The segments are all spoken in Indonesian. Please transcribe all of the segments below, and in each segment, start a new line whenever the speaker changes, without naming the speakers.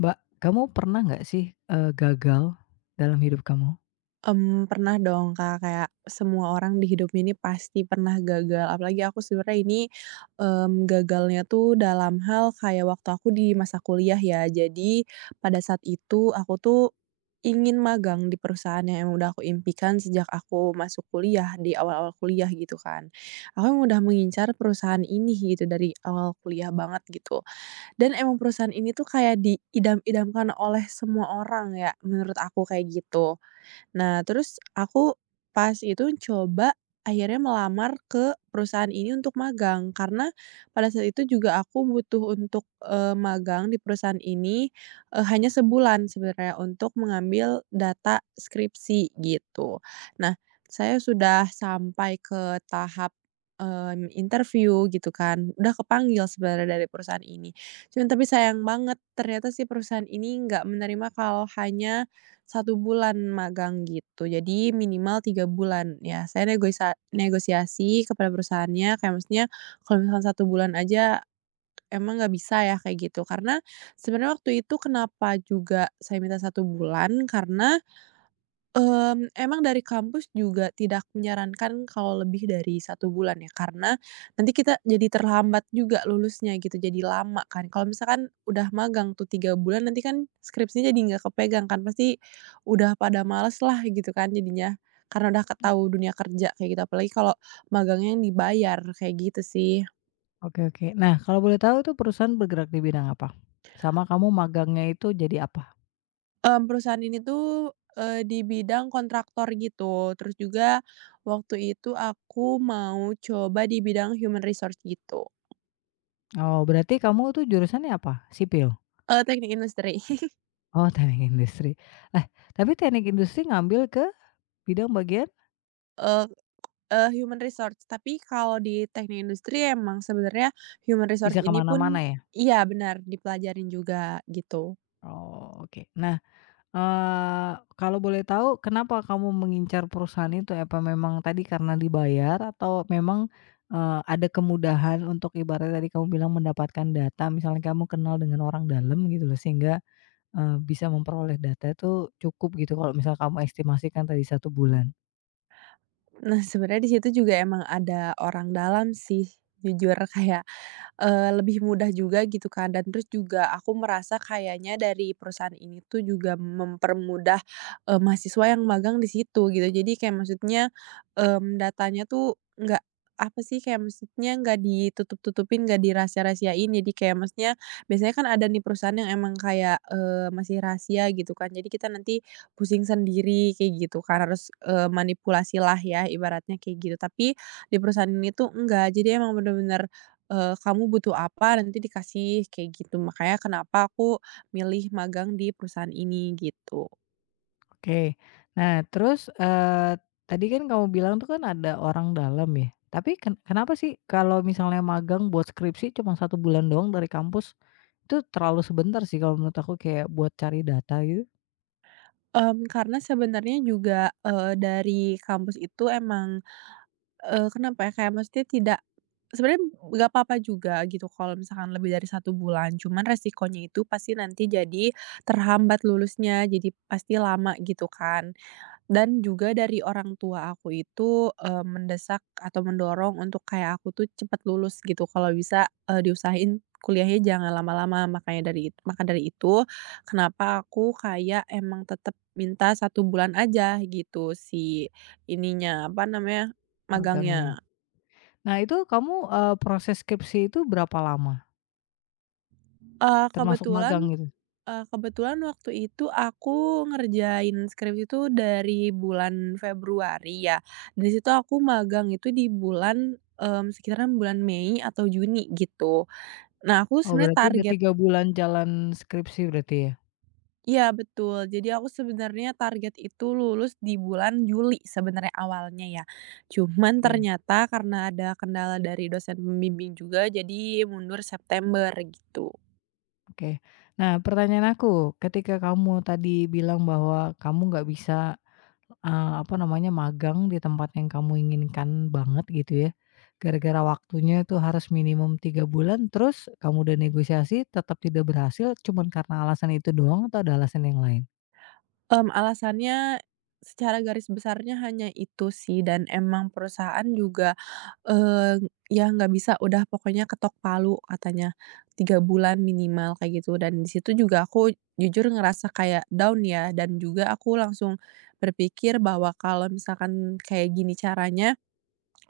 Mbak, kamu pernah nggak sih, gagal dalam hidup kamu?
Pernah dong, Kak, kayak semua orang di hidupnya ini pasti pernah gagal, apalagi aku sebenarnya ini, gagalnya tuh dalam hal kayak waktu aku di masa kuliah ya. Jadi pada saat itu aku tuh ingin magang di perusahaan yang emang udah aku impikan sejak aku masuk kuliah, di awal-awal kuliah gitu kan. Aku emang udah mengincar perusahaan ini gitu dari awal kuliah banget gitu, dan emang perusahaan ini tuh kayak diidam-idamkan oleh semua orang ya, menurut aku kayak gitu. Nah, terus aku pas itu coba akhirnya melamar ke perusahaan ini untuk magang, karena pada saat itu juga aku butuh untuk, magang di perusahaan ini, hanya sebulan sebenarnya untuk mengambil data skripsi, gitu. Nah, saya sudah sampai ke tahap, interview gitu kan, udah kepanggil sebenarnya dari perusahaan ini. Cuman tapi sayang banget ternyata si perusahaan ini nggak menerima kalau hanya 1 bulan magang gitu, jadi minimal 3 bulan ya. Saya negosiasi kepada perusahaannya, kayak maksudnya kalau misalkan 1 bulan aja emang nggak bisa ya kayak gitu. Karena sebenarnya waktu itu kenapa juga saya minta 1 bulan, karena emang dari kampus juga tidak menyarankan kalau lebih dari 1 bulan ya, karena nanti kita jadi terlambat juga lulusnya gitu, jadi lama kan. Kalau misalkan udah magang tuh 3 bulan, nanti kan skripsinya jadi nggak kepegang kan, pasti udah pada males lah gitu kan jadinya, karena udah ke tahu dunia kerja kayak gitu, apalagi kalau magangnya yang dibayar, kayak gitu sih.
Oke oke. Nah, kalau boleh tahu itu perusahaan bergerak di bidang apa? Sama kamu magangnya itu jadi apa?
Perusahaan ini tuh, di bidang kontraktor gitu, terus juga waktu itu aku mau coba di bidang human resource gitu,
Oh, berarti kamu tuh jurusannya apa? Sipil?
teknik industri,
Oh, teknik industri. Eh, tapi teknik industri ngambil ke bidang bagian
eee eee, human resource. Tapi kalau di teknik industri emang sebenarnya human resource
bisa
ini
kemana
pun
mana-mana ya?
iya benar, dipelajarin juga gitu.
Oh, oke. Nah, kalau boleh tahu kenapa kamu mengincar perusahaan itu? Apa memang tadi karena dibayar atau memang, ada kemudahan untuk ibaratnya tadi kamu bilang mendapatkan data, misalnya kamu kenal dengan orang dalam gitu loh sehingga, bisa memperoleh data itu cukup gitu kalau misal kamu estimasikan tadi satu bulan?
Nah sebenarnya di situ juga emang ada orang dalam sih, jujur kayak lebih mudah juga gitu kan dan terus juga aku merasa kayaknya dari perusahaan ini tuh juga mempermudah, mahasiswa yang magang di situ gitu. Jadi kayak maksudnya, datanya tuh nggak apa sih, kayak maksudnya nggak ditutup-tutupin, nggak dirahasia-rahasiain. Jadi kayak maksudnya biasanya kan ada nih perusahaan yang emang kayak, masih rahasia gitu kan. Jadi kita nanti pusing sendiri kayak gitu kan, harus, manipulasilah ya ibaratnya kayak gitu. Tapi di perusahaan ini tuh enggak, jadi emang bener-bener kamu butuh apa nanti dikasih kayak gitu. Makanya kenapa aku milih magang di perusahaan ini gitu.
Oke. Nah, terus, tadi kan kamu bilang tuh kan ada orang dalam ya, tapi kenapa sih kalau misalnya magang buat skripsi cuma satu bulan doang dari kampus, itu terlalu sebentar sih kalau menurut aku kayak buat cari data gitu
Karena sebenarnya juga, dari kampus itu emang, kenapa ya, kayak maksudnya tidak sebenarnya nggak apa-apa juga gitu kalau misalkan lebih dari satu bulan, cuman resikonya itu pasti nanti jadi terhambat lulusnya, jadi pasti lama gitu kan. Dan juga dari orang tua aku itu, mendesak atau mendorong untuk kayak aku tuh cepet lulus gitu, kalau bisa, diusahain kuliahnya jangan lama-lama. Makanya dari it maka dari itu, kenapa aku kayak emang tetap minta 1 bulan aja gitu si ininya, apa namanya,
magangnya.
magangnya.
Nah, itu kamu, proses skripsi itu berapa lama?
Eee,
Termasuk
kebetulan
magang gitu?
Kebetulan waktu itu aku ngerjain skripsi itu dari bulan Februari ya, dari situ aku magang itu di bulan, sekitaran bulan Mei atau Juni gitu. Nah aku
Oh,
sebenarnya
berarti udah
target
3 bulan jalan skripsi berarti ya?
Iya betul, jadi aku sebenarnya target itu lulus di bulan Juli sebenarnya awalnya ya. Cuman
Oke
ternyata karena ada kendala dari dosen pembimbing juga jadi mundur September gitu.
oke. Nah, pertanyaan aku, ketika kamu tadi bilang bahwa kamu nggak bisa apa namanya, magang di tempat yang kamu inginkan banget gitu ya, gara-gara waktunya itu harus minimum 3 bulan, terus kamu udah negosiasi tetap tidak berhasil cuman karena alasan itu doang atau ada alasan yang lain?
Alasannya secara garis besarnya hanya itu sih dan emang perusahaan juga, ya nggak bisa udah pokoknya ketok palu katanya, 3 bulan minimal kayak gitu dan di situ juga aku jujur ngerasa kayak down ya dan juga aku langsung berpikir bahwa kalau misalkan kayak gini caranya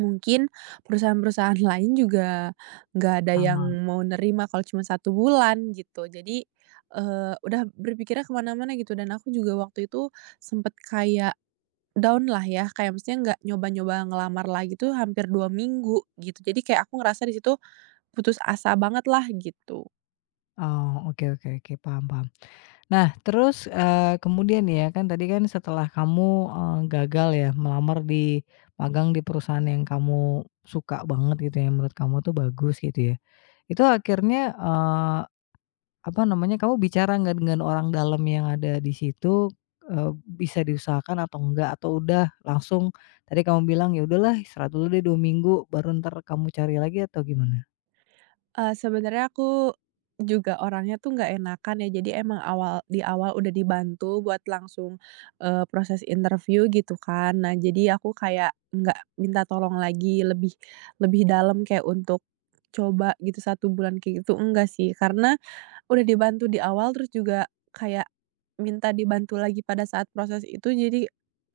mungkin perusahaan-perusahaan lain juga nggak ada yang
Sama.
mau nerima kalau cuma satu bulan gitu. Jadi, udah berpikirnya kemana mana gitu dan aku juga waktu itu sempet kayak down lah ya, kayak maksudnya nggak nyoba-nyoba ngelamar lagi tuh hampir 2 minggu gitu. Jadi kayak aku ngerasa di situ putus asa banget lah gitu.
Oh, oke oke oke, paham paham. Nah terus, kemudian ya kan tadi kan setelah kamu, gagal ya melamar di magang di perusahaan yang kamu suka banget gitu, yang menurut kamu tuh bagus gitu ya, itu akhirnya, eh, apa namanya, kamu bicara nggak dengan orang dalam yang ada di situ, eee, bisa diusahakan atau enggak, atau udah langsung tadi kamu bilang, "Ya udahlah istirahat dulu deh 2 minggu, baru entar kamu cari lagi," atau gimana?
Sebenarnya aku juga orangnya tuh nggak enakan ya, jadi emang di awal udah dibantu buat langsung, proses interview gitu kan. Nah, jadi aku kayak nggak minta tolong lagi lebih lebih dalam kayak untuk coba gitu 1 bulan kayak gitu, enggak sih. Karena udah dibantu di awal, terus juga kayak minta dibantu lagi pada saat proses itu, jadi,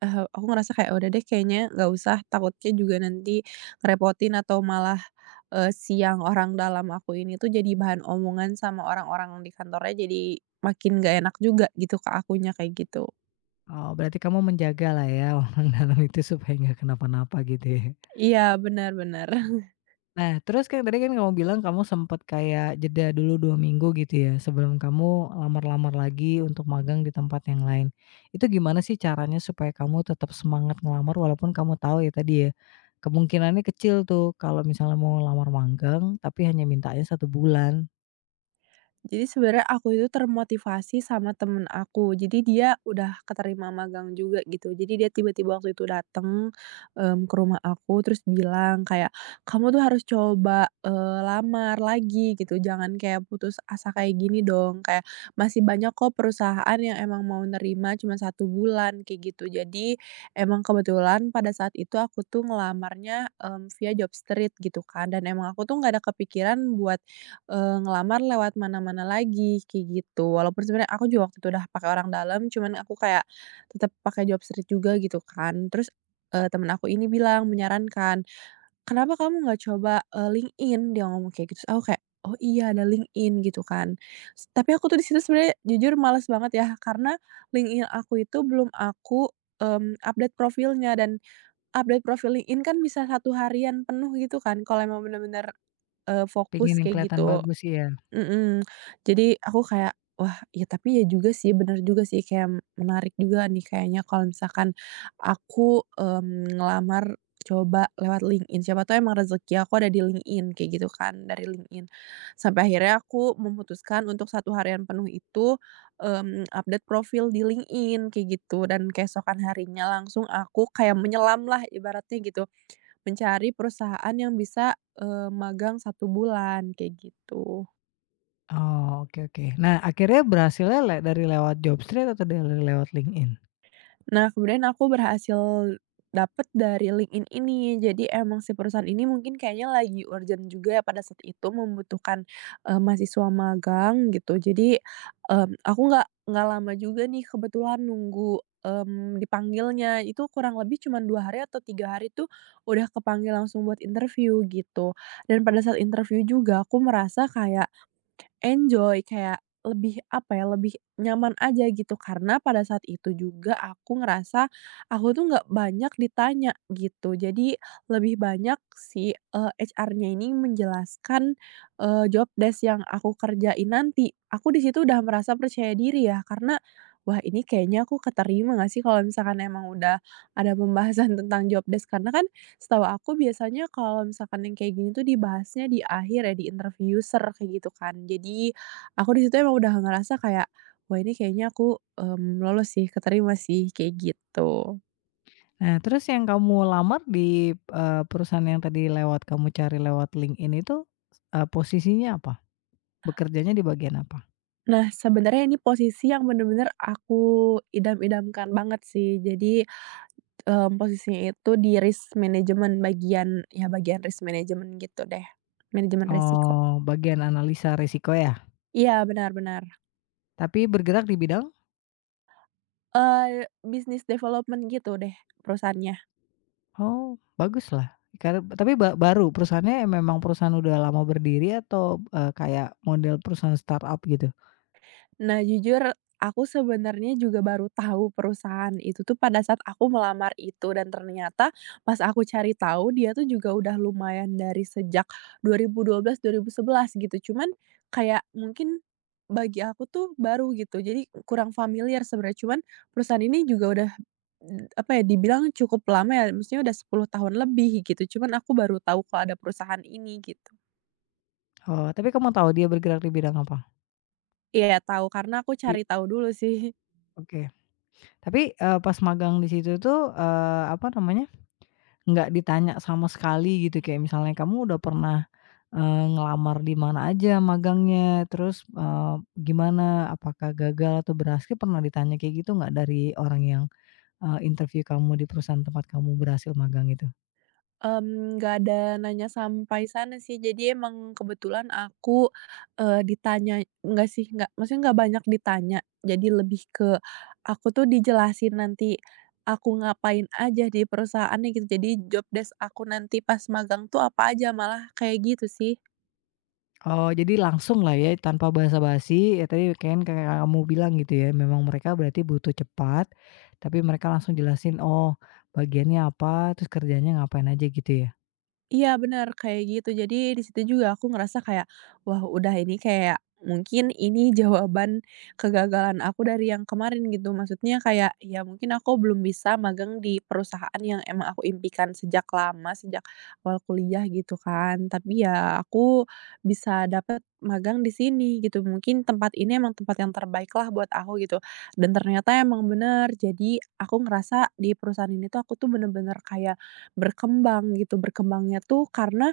aku ngerasa kayak, "Udah deh kayaknya nggak usah, takutnya juga nanti ngerepotin atau malah, siang orang dalam aku ini tuh jadi bahan omongan sama orang-orang di kantornya, jadi makin nggak enak juga gitu ke akunya," kayak gitu.
Oh, berarti kamu menjaga lah ya orang dalam itu supaya nggak kenapa-napa gitu ya?
Iya, benar-benar.
Nah, terus kan tadi kan kamu bilang kamu sempat kayak jeda dulu 2 minggu gitu ya, sebelum kamu lamar-lamar lagi untuk magang di tempat yang lain. Itu gimana sih caranya supaya kamu tetap semangat ngelamar walaupun kamu tahu ya tadi ya, kemungkinannya kecil tuh kalau misalnya mau lamar magang, tapi hanya mintanya satu bulan.
Jadi sebenarnya aku itu termotivasi sama temen aku. Jadi dia udah keterima magang juga gitu. Jadi dia tiba-tiba waktu itu dateng, ke rumah aku terus bilang kayak, "Kamu tuh harus coba, lamar lagi gitu, jangan kayak putus asa kayak gini dong. Kayak masih banyak kok perusahaan yang emang mau nerima cuma 1 bulan," kayak gitu. Jadi emang kebetulan pada saat itu aku tuh ngelamarnya, via Jobstreet gitu kan dan emang aku tuh nggak ada kepikiran buat ngelamar lewat mana-mana lagi, kayak gitu. Walaupun sebenarnya aku juga waktu itu udah pakai orang dalam, cuman aku kayak tetap pakai job street juga gitu kan. Terus, temen aku ini bilang, menyarankan, "Kenapa kamu nggak coba, LinkedIn?" Dia ngomong kayak gitu, terus aku kayak, "Oh iya, ada LinkedIn," gitu kan. Tapi aku tuh di situ sebenarnya jujur males banget ya, karena LinkedIn aku itu belum aku, update profilnya dan update profil LinkedIn kan bisa satu harian penuh gitu kan, kalau emang bener-bener,
Pengen
fokus
yang
kayak
kelihatan
gitu.
bagus ya?
Mhm, jadi aku kayak, wah, ya tapi ya juga sih, bener juga sih, kayak menarik juga nih kayaknya kalau misalkan aku, ngelamar coba lewat LinkedIn, siapa tahu emang rezeki aku ada di LinkedIn, kayak gitu kan, dari LinkedIn. Sampai akhirnya aku memutuskan untuk satu harian penuh itu, update profil di LinkedIn, kayak gitu, dan keesokan harinya langsung aku kayak menyelamlah ibaratnya gitu, mencari perusahaan yang bisa, magang 1 bulan, kayak gitu.
Oh, oke oke. Nah, akhirnya berhasilnya dari lewat Jobstreet atau dari lewat LinkedIn?
Nah, kemudian aku berhasil dapet dari LinkedIn ini. Jadi emang si perusahaan ini mungkin kayaknya lagi urgent juga ya pada saat itu membutuhkan, mahasiswa magang gitu. Jadi, aku nggak lama juga nih kebetulan nunggu, dipanggilnya. Itu kurang lebih cuma 2 hari atau 3 hari tuh udah kepanggil langsung buat interview gitu. Dan pada saat interview juga aku merasa kayak enjoy, kayak lebih, apa ya, lebih nyaman aja gitu, karena pada saat itu juga aku ngerasa aku tuh nggak banyak ditanya gitu. Jadi lebih banyak si, HR-nya ini menjelaskan, job desk yang aku kerjain nanti. Aku di situ udah merasa percaya diri ya, karena, "Wah, ini kayaknya aku keterima nggak sih kalau misalkan emang udah ada pembahasan tentang job desk?" Karena kan setahu aku biasanya kalau misalkan yang kayak gini tuh dibahasnya di akhir ya, di interviewer kayak gitu kan. Jadi aku di situ emang udah ngerasa kayak, wah ini kayaknya aku, lolos sih, keterima sih, kayak gitu.
Nah, terus yang kamu lamar di, perusahaan yang tadi lewat kamu cari lewat LinkedIn itu, posisinya apa? Bekerjanya di bagian apa?
Nah sebenarnya ini posisi yang bener-bener aku idam-idamkan banget sih. Jadi, posisinya itu di risk management bagian, ya bagian risk management gitu deh, manajemen resiko.
Oh, bagian analisa risiko ya?
Iya benar benar,
Tapi bergerak di bidang?
business development gitu deh perusahaannya.
Oh, baguslah. Karena tapi baru, perusahaannya memang perusahaan udah lama berdiri atau, kayak model perusahaan startup gitu?
Nah, jujur aku sebenarnya juga baru tahu perusahaan itu tuh pada saat aku melamar itu dan ternyata pas aku cari tahu dia tuh juga udah lumayan dari sejak 2012, 2011 gitu. Cuman kayak mungkin bagi aku tuh baru gitu. Jadi kurang familiar sebenarnya. Cuman perusahaan ini juga udah apa ya dibilang cukup lama ya, maksudnya udah 10 tahun lebih gitu. Cuman aku baru tahu kalau ada perusahaan ini gitu.
Oh, tapi kamu tahu dia bergerak di bidang apa?
Iya, tahu karena aku
Di
cari tahu dulu sih.
oke. Tapi, pas magang di situ tuh, apa namanya. Nggak ditanya sama sekali gitu, kayak misalnya, "Kamu udah pernah, ngelamar di mana aja magangnya? Terus, gimana? Apakah gagal atau berhasil?" Pernah ditanya kayak gitu nggak dari orang yang, interview kamu di perusahaan tempat kamu berhasil magang itu?
Nggak ada nanya sampai sana sih, jadi emang kebetulan aku, eee, ditanya nggak sih, nggak maksudnya nggak banyak ditanya, jadi lebih ke aku tuh dijelasin nanti aku ngapain aja di perusahaannya gitu, jadi job desk aku nanti pas magang tuh apa aja, malah kayak gitu sih.
Oh, jadi langsung lah ya tanpa basa-basi, ya tadi kan kayak kamu bilang gitu ya, memang mereka berarti butuh cepat, tapi mereka langsung jelasin, oh bagiannya apa, terus kerjanya ngapain aja gitu ya?
Iya benar kayak gitu. Jadi di situ juga aku ngerasa kayak, wah udah ini kayak mungkin ini jawaban kegagalan aku dari yang kemarin gitu. Maksudnya kayak ya mungkin aku belum bisa magang di perusahaan yang emang aku impikan sejak lama, sejak awal kuliah gitu kan. Tapi ya aku bisa dapat magang di sini gitu. Mungkin tempat ini emang tempat yang terbaik lah buat aku gitu. Dan ternyata emang bener. Jadi aku ngerasa di perusahaan ini tuh aku tuh bener-bener kayak berkembang gitu, berkembangnya tuh karena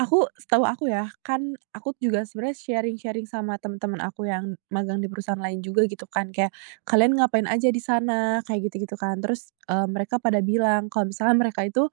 setahu aku ya, kan aku juga sebenarnya sharing-sharing sama teman-teman aku yang magang di perusahaan lain juga gitu kan, kayak, "Kalian ngapain aja di sana?" Kayak gitu-gitu kan. Terus, mereka pada bilang kalau misalnya mereka itu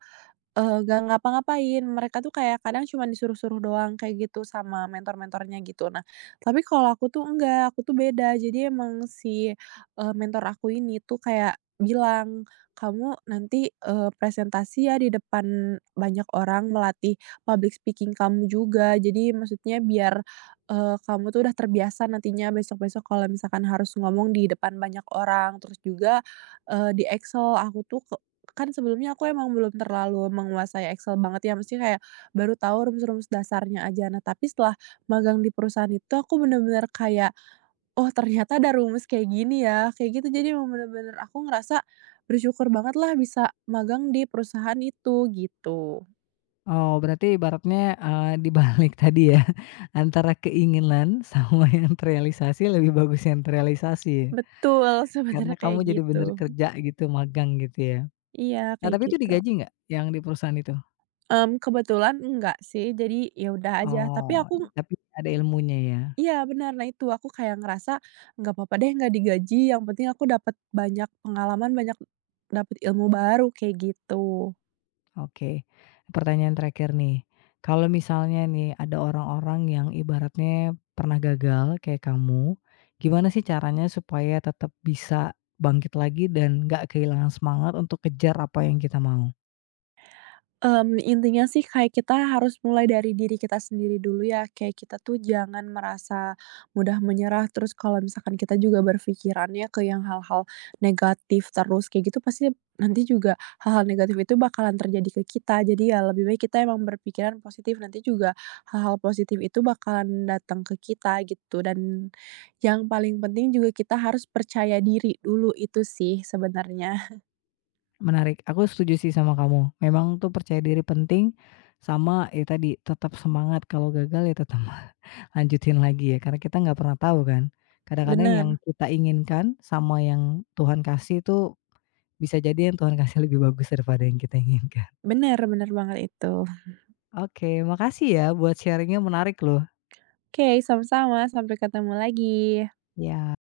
Nggak ngapa-ngapain, mereka tuh kayak kadang cuma disuruh-suruh doang kayak gitu sama mentor-mentornya gitu. Nah, tapi kalau aku tuh enggak, aku tuh beda. Jadi emang si, mentor aku ini tuh kayak bilang, "Kamu nanti, presentasi ya di depan banyak orang, melatih public speaking kamu juga." Jadi maksudnya biar, kamu tuh udah terbiasa nantinya besok-besok kalau misalkan harus ngomong di depan banyak orang. Terus juga, di Excel aku tuh kan sebelumnya aku emang belum terlalu menguasai Excel banget ya, mesti kayak baru tahu rumus-rumus dasarnya aja. Nah, tapi setelah magang di perusahaan itu aku bener-bener kayak, "Oh, ternyata ada rumus kayak gini ya," kayak gitu. Jadi emang bener-bener aku ngerasa bersyukur banget lah bisa magang di perusahaan itu, gitu.
Oh, berarti ibaratnya, di balik tadi ya, antara keinginan sama yang terrealisasi, lebih bagus yang terrealisasi ya?
Betul,
Karena
sebenarnya
kamu
kayak
jadi bener
gitu.
kerja gitu, magang gitu ya?
Iya,
Nah,
kayak
tapi itu
gitu.
digaji nggak, yang di perusahaan itu?
Kebetulan enggak sih, jadi ya udah aja. Tapi
Oh,
aku
tapi ada ilmunya ya?
iya benar, nah itu aku kayak ngerasa, nggak apa-apa deh nggak digaji yang penting aku dapat banyak pengalaman, banyak dapat ilmu baru, kayak gitu.
Oke. Pertanyaan terakhir nih, kalau misalnya nih, ada orang-orang yang ibaratnya pernah gagal kayak kamu, gimana sih caranya supaya tetap bisa bangkit lagi dan nggak kehilangan semangat untuk kejar apa yang kita mau?
Intinya sih kayak kita harus mulai dari diri kita sendiri dulu ya, kayak kita tuh jangan merasa mudah menyerah, terus kalau misalkan kita juga berpikirannya ke yang hal-hal negatif terus kayak gitu, pasti nanti juga hal-hal negatif itu bakalan terjadi ke kita. Jadi ya lebih baik kita emang berpikiran positif, nanti juga hal-hal positif itu bakalan datang ke kita gitu. Dan yang paling penting juga kita harus percaya diri dulu, itu sih sebenarnya.
Menarik, aku setuju sih sama kamu. Memang tuh percaya diri penting, sama ya tadi tetap semangat kalau gagal ya tetap lanjutin lagi ya, karena kita nggak pernah tahu kan. Kadang-kadang yang
Bener
kita inginkan sama yang Tuhan kasih tuh bisa jadi yang Tuhan kasih lebih bagus daripada yang kita inginkan.
bener bener banget itu.
Oke, makasih ya buat sharingnya menarik loh.
Oke, sama-sama. Sampai ketemu lagi.
Ya.